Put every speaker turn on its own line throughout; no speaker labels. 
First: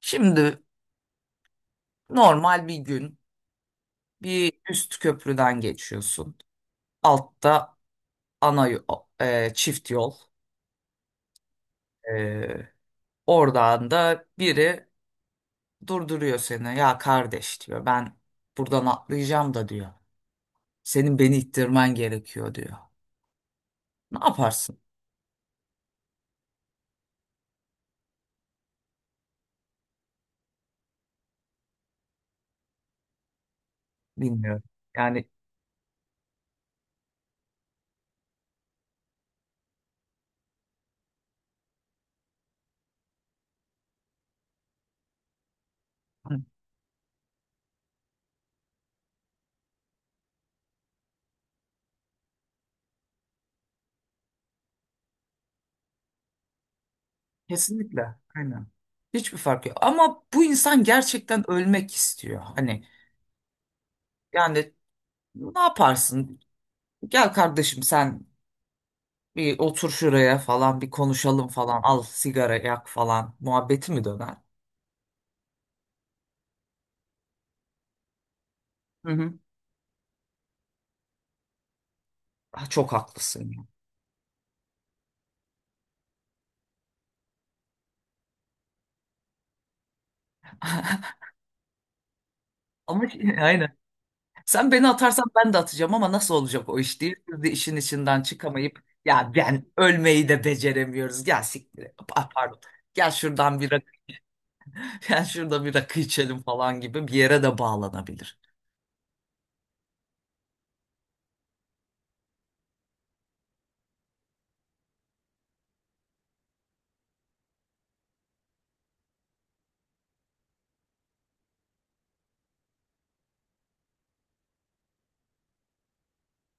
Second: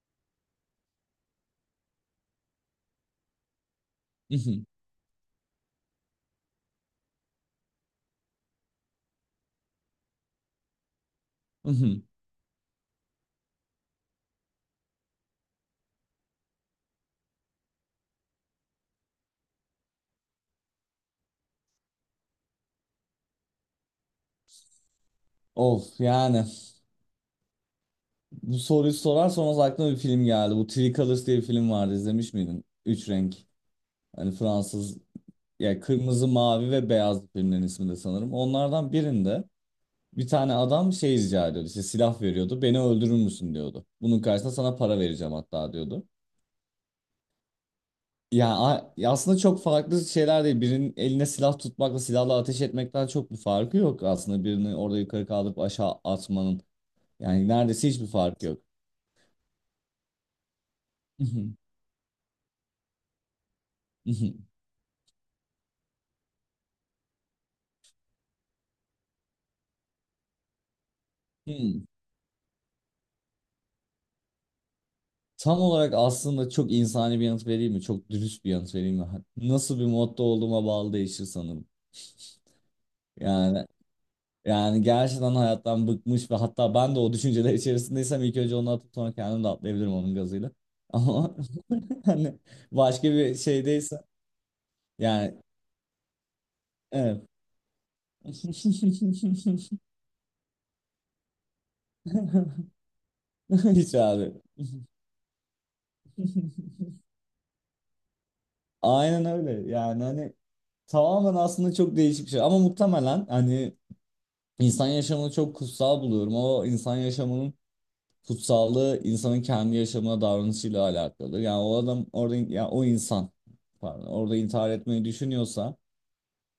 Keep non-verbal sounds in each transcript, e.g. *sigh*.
Şimdi normal bir gün bir
Mhm,
üst köprüden geçiyorsun. Altta ana yo- çift yol.
mhm.
E, Oradan da biri durduruyor seni. Ya kardeş diyor, ben buradan atlayacağım da diyor. Senin beni ittirmen gerekiyor diyor. Ne yaparsın
Of yani bu soruyu sorarsan o aklıma bir film geldi. Bu Three Colors diye bir film vardı. İzlemiş miydin? Üç renk. Hani
bilmiyorum.
Fransız
Yani
ya kırmızı, mavi ve beyaz filmlerin ismi de sanırım. Onlardan birinde bir tane adam şey rica ediyordu. İşte silah veriyordu. Beni öldürür müsün diyordu. Bunun karşısında sana para vereceğim hatta diyordu.
hı,
Ya aslında çok farklı şeyler değil. Birinin eline silah tutmakla silahla ateş etmekten çok bir farkı yok aslında. Birini orada yukarı kaldırıp aşağı atmanın. Yani neredeyse hiçbir
kesinlikle
farkı yok.
aynen. Hiçbir fark yok. Ama bu insan gerçekten
*laughs*
ölmek istiyor. Hani
*laughs*
yani ne yaparsın? Gel kardeşim, sen bir otur şuraya falan, bir konuşalım falan,
Hmm.
al sigara yak falan muhabbeti mi döner?
Tam olarak aslında çok insani bir yanıt vereyim mi? Çok dürüst bir yanıt vereyim mi?
Hı hı.
Nasıl bir modda olduğuma bağlı değişir sanırım.
Ah, çok haklısın
Yani
ya.
yani gerçekten hayattan bıkmış ve hatta ben de o düşünceler içerisindeysem ilk önce onu atıp sonra kendim de atlayabilirim onun gazıyla. *laughs*
*laughs*
Ama *laughs* hani
Ama
başka bir
*laughs* aynen.
şeydeyse
Sen beni atarsan
yani
ben de atacağım, ama nasıl olacak o iş diye.
evet.
Biz de işin içinden çıkamayıp, ya,
*laughs*
ben ölmeyi de beceremiyoruz. Gel siktir et. Pardon. Gel şuradan bir.
Hiç abi.
*laughs* Gel şurada bir rakı içelim falan gibi bir yere de bağlanabilir.
Aynen öyle. Yani hani tamamen aslında çok değişik bir şey. Ama muhtemelen hani İnsan yaşamını çok kutsal buluyorum. O insan yaşamının kutsallığı insanın kendi yaşamına davranışıyla alakalı. Yani o adam orada ya o insan pardon orada intihar etmeyi düşünüyorsa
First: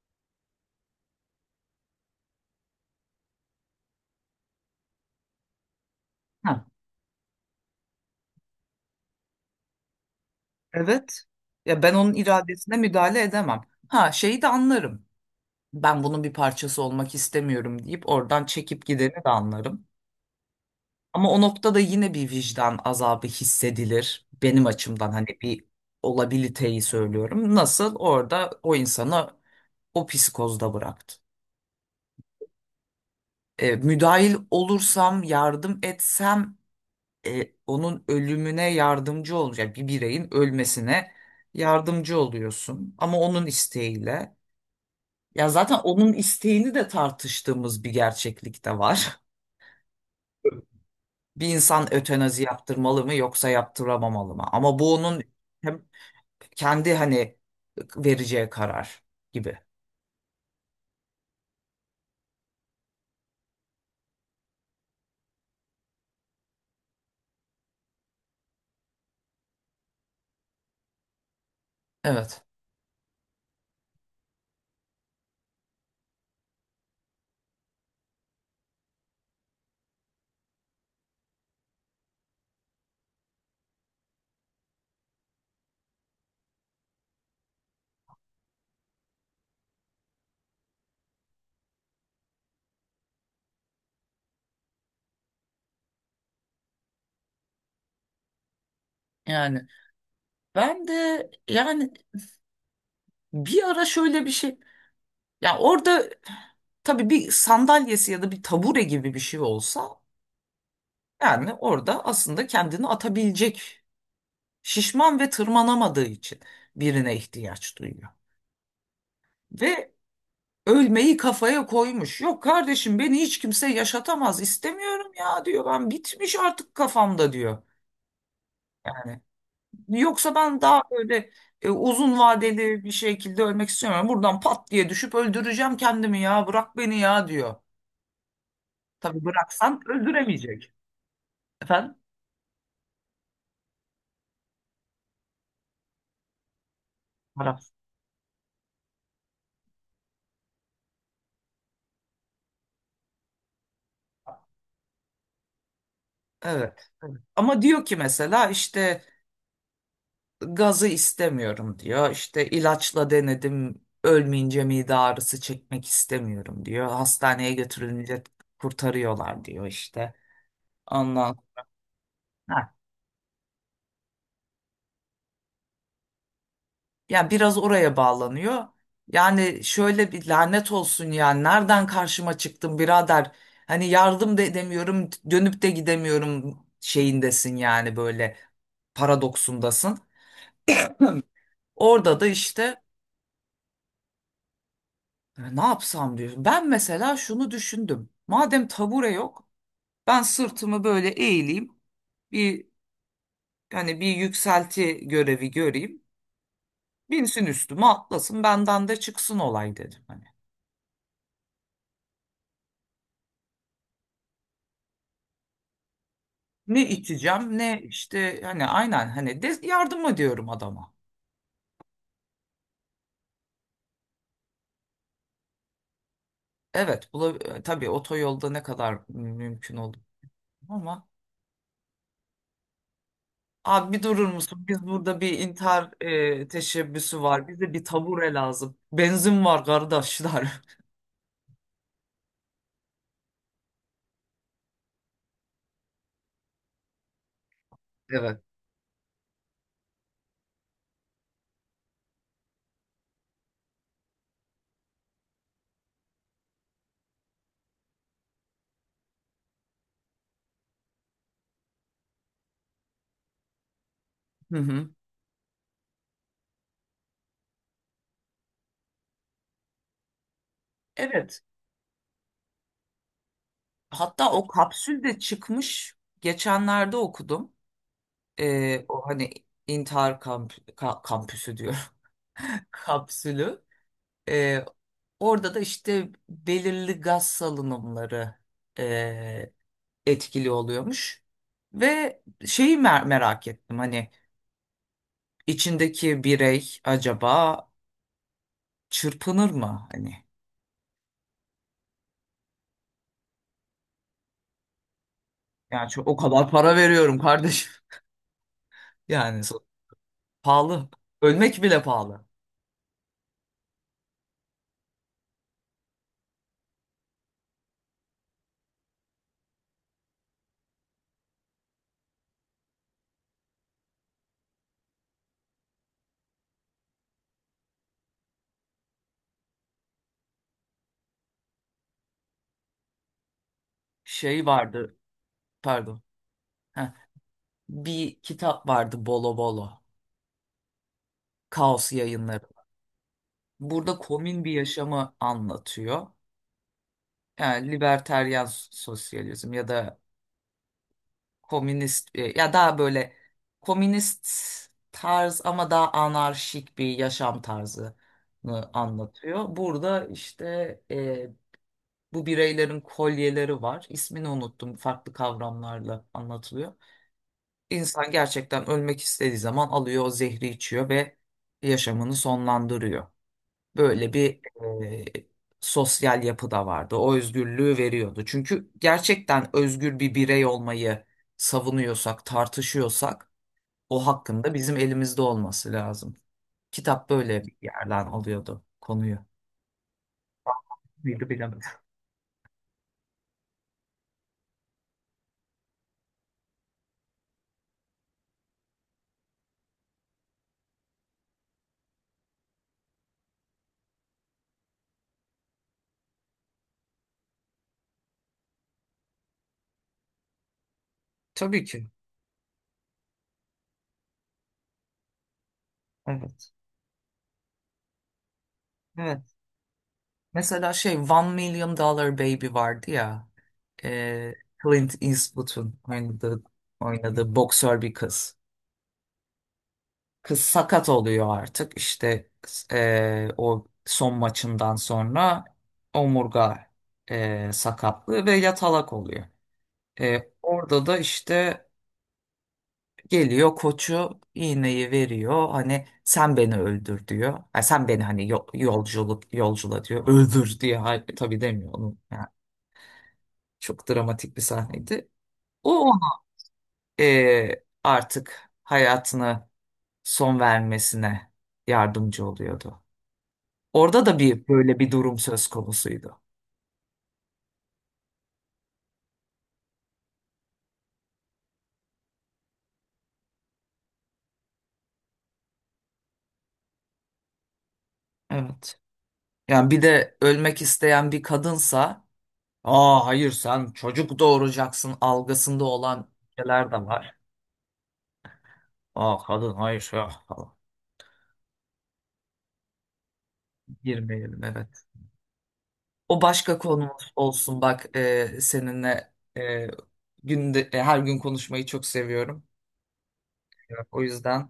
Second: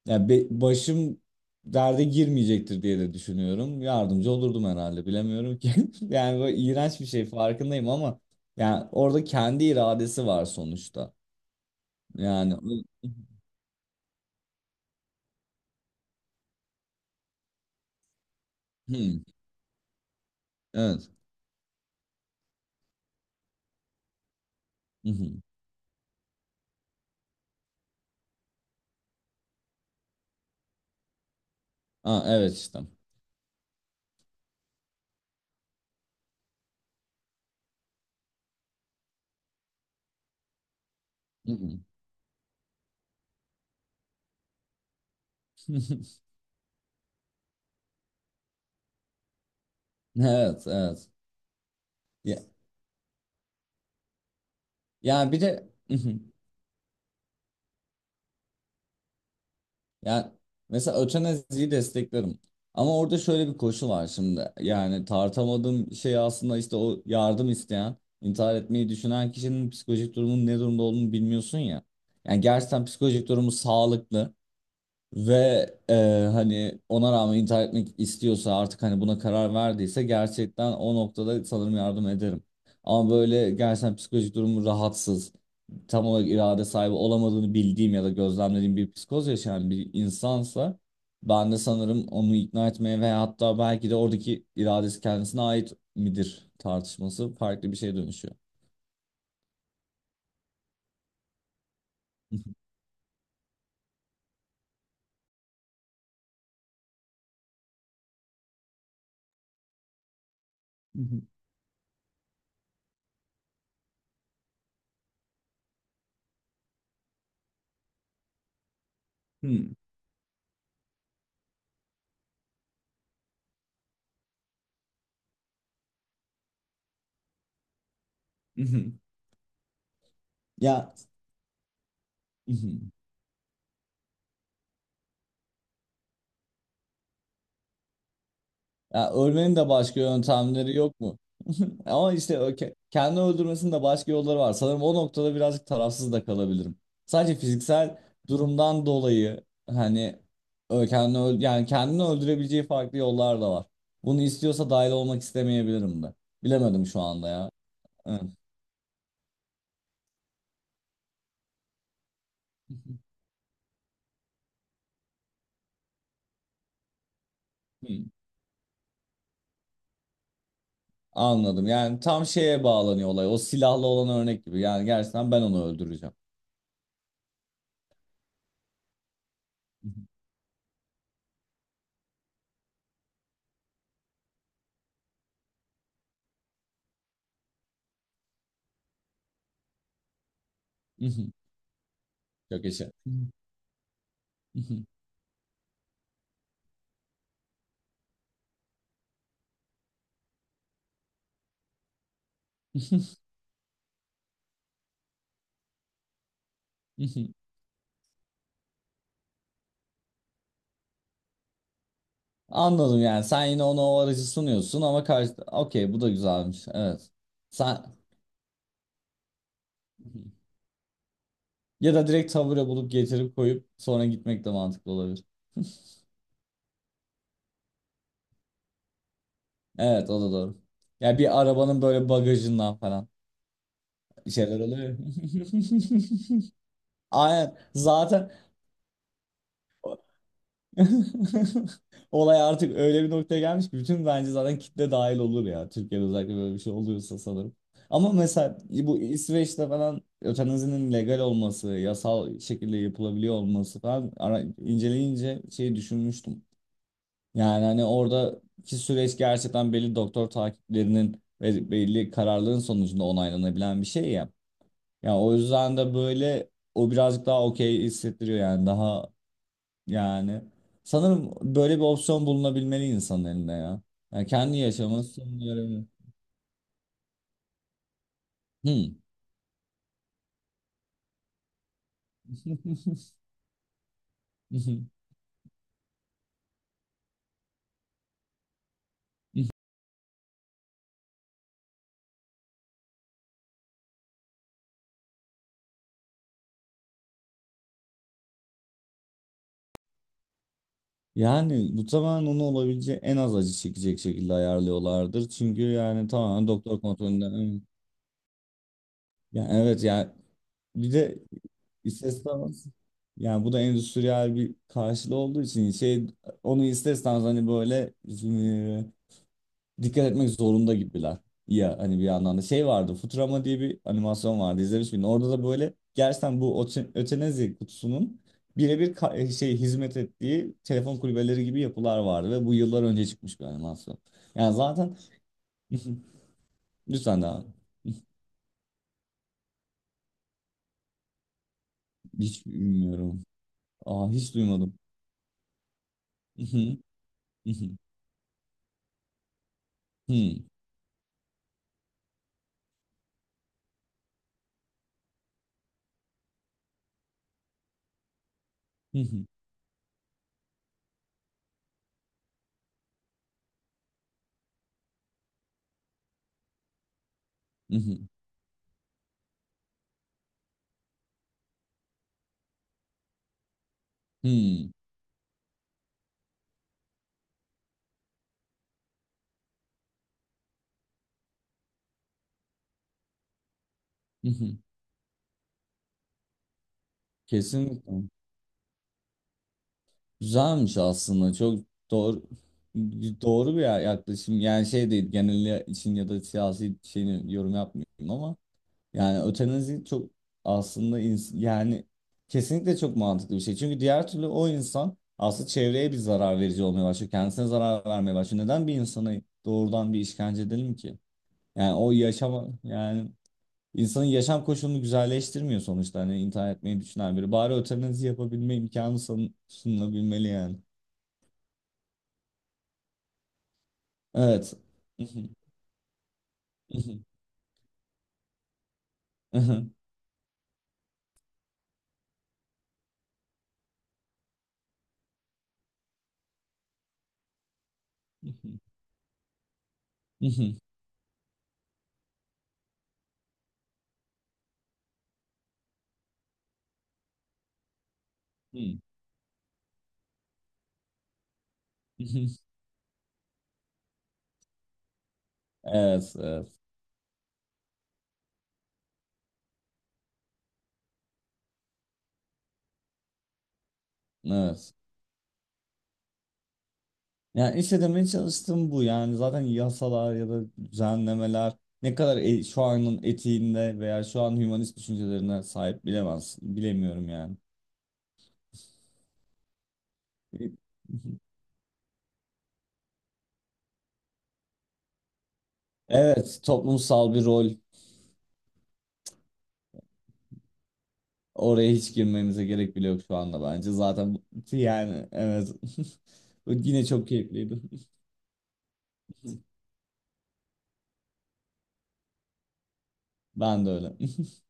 başım derde girmeyecektir diye de düşünüyorum. Yardımcı olurdum herhalde bilemiyorum ki. *laughs* Yani böyle
Ha,
iğrenç bir şey farkındayım ama yani orada kendi iradesi var sonuçta.
evet. Ya ben onun
Yani
iradesine müdahale edemem. Ha, şeyi de anlarım. Ben bunun bir parçası olmak istemiyorum deyip oradan çekip gideni
hı,
de anlarım.
evet.
Ama o noktada yine bir vicdan azabı hissedilir. Benim
Hı
açımdan hani
hı.
bir olabiliteyi söylüyorum. Nasıl orada o insana, o psikozda bıraktı.
Aa, evet işte.
Müdahil olursam, yardım etsem onun ölümüne yardımcı olacak. Yani bir bireyin ölmesine
Hı hı.
yardımcı oluyorsun. Ama onun isteğiyle. Ya zaten onun
*laughs*
isteğini de tartıştığımız bir gerçeklik de var. *laughs*
Evet, evet.
Bir insan ötenazi yaptırmalı mı yoksa yaptıramamalı mı? Ama bu onun
Yani bir de
hem
*laughs*
kendi hani vereceği karar gibi.
yani mesela ötenaziyi desteklerim. Ama orada şöyle bir koşu var şimdi. Yani tartamadığım şey aslında işte o yardım isteyen, intihar etmeyi düşünen kişinin psikolojik durumunun ne durumda olduğunu bilmiyorsun ya. Yani
Evet.
gerçekten psikolojik durumu sağlıklı. Ve e, hani ona rağmen intihar etmek istiyorsa artık hani buna karar verdiyse gerçekten o noktada sanırım yardım ederim. Ama böyle gerçekten psikolojik durumu rahatsız, tam olarak irade sahibi olamadığını bildiğim ya da gözlemlediğim bir psikoz yaşayan bir insansa ben de sanırım onu ikna etmeye veya hatta belki de oradaki iradesi kendisine ait midir tartışması farklı bir şeye dönüşüyor.
Yani ben de bir ara şöyle bir şey, ya orada tabii bir sandalyesi ya da bir tabure gibi bir şey olsa, yani orada aslında kendini atabilecek, şişman ve tırmanamadığı için birine ihtiyaç duyuyor. Ve ölmeyi kafaya koymuş. Yok kardeşim, beni hiç kimse yaşatamaz, istemiyorum ya diyor, ben bitmiş artık kafamda diyor.
*laughs*
Yani yoksa ben daha
Ya
böyle uzun vadeli bir
*laughs*
şekilde ölmek istiyorum. Buradan pat diye düşüp öldüreceğim kendimi, ya bırak beni ya diyor.
ya
Tabii
ölmenin de
bıraksan
başka
öldüremeyecek.
yöntemleri yok mu? *laughs*
Efendim?
Ama işte o kendi öldürmesinin de başka yolları var. Sanırım o noktada birazcık tarafsız da kalabilirim. Sadece
Bırak.
fiziksel durumdan dolayı hani yani kendini öldürebileceği farklı yollar da var. Bunu istiyorsa dahil olmak istemeyebilirim de.
Evet,
Bilemedim şu
evet.
anda ya.
Ama diyor ki
Evet.
mesela işte gazı istemiyorum diyor. İşte ilaçla denedim, ölmeyince mide ağrısı çekmek istemiyorum diyor. Hastaneye
Hmm,
götürülünce kurtarıyorlar diyor işte.
*laughs*
Ondan,
anladım. Yani tam şeye bağlanıyor olay. O silahlı olan örnek gibi. Yani gerçekten ben onu öldüreceğim.
yani biraz oraya bağlanıyor. Yani şöyle bir lanet olsun, yani nereden karşıma çıktın birader? Hani yardım da edemiyorum, dönüp de gidemiyorum şeyindesin, yani böyle paradoksundasın.
*laughs*
Orada da
Çok
işte
yaşa.
Ne yapsam" diyor. Ben mesela şunu düşündüm: madem tabure yok, ben sırtımı böyle eğileyim. Bir hani bir yükselti görevi göreyim. Binsin
*laughs*
üstüme, atlasın, benden de çıksın olay dedim. Hani.
Anladım yani sen yine ona o aracı sunuyorsun ama karşı okey bu da güzelmiş
Ne
evet.
içeceğim ne
Sen
işte, hani aynen, hani de yardım ediyorum adama.
ya da direkt tavure bulup getirip koyup sonra gitmek de mantıklı olabilir.
Evet, tabii otoyolda ne kadar mümkün olur
Evet o da doğru.
ama,
Ya bir arabanın böyle bagajından falan
abi bir durur
bir şeyler
musun? Biz
oluyor.
burada bir intihar
*laughs*
teşebbüsü var.
Aynen
Bize bir
zaten
tabure lazım. Benzin var kardeşler. *laughs*
*laughs* olay artık öyle bir noktaya gelmiş ki bütün bence zaten kitle dahil olur ya. Türkiye'de özellikle böyle bir şey oluyorsa sanırım. Ama
Evet.
mesela bu İsveç'te falan ötenazinin legal olması, yasal şekilde yapılabiliyor olması falan ara, inceleyince şeyi düşünmüştüm. Yani hani oradaki süreç gerçekten belli doktor takiplerinin ve belli kararların sonucunda onaylanabilen bir şey ya.
Hı hı.
Ya o yüzden de böyle o birazcık daha okey hissettiriyor yani daha yani sanırım
Evet.
böyle bir opsiyon bulunabilmeli insanın elinde ya. Yani
Hatta o
kendi
kapsül
yaşaması
de
sonunu görebilir.
çıkmış. Geçenlerde okudum.
Hmm.
O hani intihar kampüsü diyor. *laughs* Kapsülü. E,
*laughs*
Orada da işte belirli gaz salınımları e, etkili oluyormuş. Ve şeyi merak ettim, hani içindeki birey acaba çırpınır mı? Hani
Yani bu tamamen onu olabileceği en az acı çekecek şekilde ayarlıyorlardır. Çünkü
yani çok,
yani
o
tamamen
kadar para
doktor
veriyorum
kontrolünde. Hmm.
kardeşim. *laughs* Yani
Yani
so-
evet yani
Pahalı.
bir de
Ölmek bile pahalı.
istatistik yani bu da endüstriyel bir karşılığı olduğu için şey onu isterseniz hani böyle dikkat etmek zorunda gibiler. Ya hani bir yandan da şey vardı Futurama diye bir animasyon vardı izlemiş miydin? Orada da böyle gerçekten bu ötenazi kutusunun birebir şey hizmet ettiği telefon kulübeleri gibi yapılar vardı ve bu yıllar önce çıkmış bir animasyon.
Şey
Yani
vardı
zaten
pardon.
*laughs*
Heh,
lütfen daha
bir kitap vardı, Bolo Bolo. Kaos Yayınları.
hiç bilmiyorum.
Burada
Aa hiç
komün bir
duymadım.
yaşamı anlatıyor.
*laughs*
Yani liberteryan sosyalizm ya da komünist ya daha böyle komünist tarz ama daha anarşik bir yaşam tarzını anlatıyor. Burada işte e, bu bireylerin kolyeleri var. İsmini unuttum. Farklı kavramlarla anlatılıyor. İnsan gerçekten ölmek istediği zaman alıyor, o zehri içiyor ve yaşamını sonlandırıyor. Böyle bir e, sosyal yapı da vardı. O özgürlüğü veriyordu. Çünkü gerçekten özgür bir birey olmayı savunuyorsak, tartışıyorsak, o hakkında bizim elimizde olması lazım. Kitap böyle bir
Kesinlikle.
yerden alıyordu konuyu.
Güzelmiş
Miydi
aslında çok
bilemedim.
doğru doğru bir yaklaşım yani şey değil genel için ya da siyasi şeyini yorum yapmıyorum ama yani ötenazi çok aslında yani kesinlikle çok mantıklı bir şey çünkü diğer türlü o insan aslında çevreye bir zarar verici olmaya başlıyor kendisine zarar vermeye başlıyor neden bir insana doğrudan bir işkence edelim ki
Tabii
yani
ki.
o yaşama yani insanın yaşam koşulunu güzelleştirmiyor sonuçta hani intihar
Evet.
etmeyi düşünen biri bari ötenazi yapabilme imkanı
Evet.
sunulabilmeli yani.
Mesela şey, One Million Dollar Baby vardı ya. E,
Evet.
Clint
Mhm,
Eastwood'un oynadığı,
mhm,
oynadığı boksör bir kız.
mhm,
Kız sakat oluyor artık işte o son maçından sonra omurga sakatlığı ve
mhm,
yatalak oluyor.
mhm,
Orada da işte geliyor koçu, iğneyi veriyor, hani sen beni öldür diyor. Ha, sen beni hani
mhm,
yolculuk yolcula diyor *laughs* öldür diye. Hayır, tabii demiyor onu. Yani
mhm.
çok dramatik bir sahneydi. O ona
Evet, evet,
artık hayatını son vermesine yardımcı oluyordu. Orada da bir
evet.
böyle bir durum söz konusuydu.
Yani işte demeye çalıştığım bu. Yani zaten yasalar ya da düzenlemeler ne kadar şu anın etiğinde veya şu an hümanist düşüncelerine sahip bilemez, bilemiyorum yani.
Evet. Yani bir de ölmek isteyen
Mhm.
bir kadınsa, aa hayır sen çocuk doğuracaksın algısında olan
Evet,
şeyler de
toplumsal
var.
bir rol.
Aa kadın hayır ya falan.
Oraya hiç girmemize gerek bile yok şu anda bence. Zaten
Girmeyelim, evet.
yani evet.
O
*laughs*
başka
Yine çok
konumuz
keyifliydi.
olsun bak, seninle e, her gün konuşmayı çok seviyorum.
Ben de
Evet,
öyle.
o yüzden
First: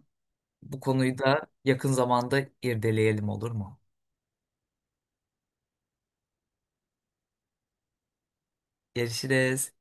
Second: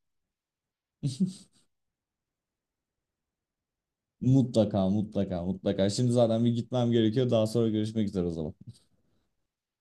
bu konuyu da
*laughs*
yakın zamanda irdeleyelim, olur mu?
Mutlaka mutlaka mutlaka. Şimdi zaten bir gitmem gerekiyor. Daha sonra görüşmek üzere o zaman.
Görüşürüz.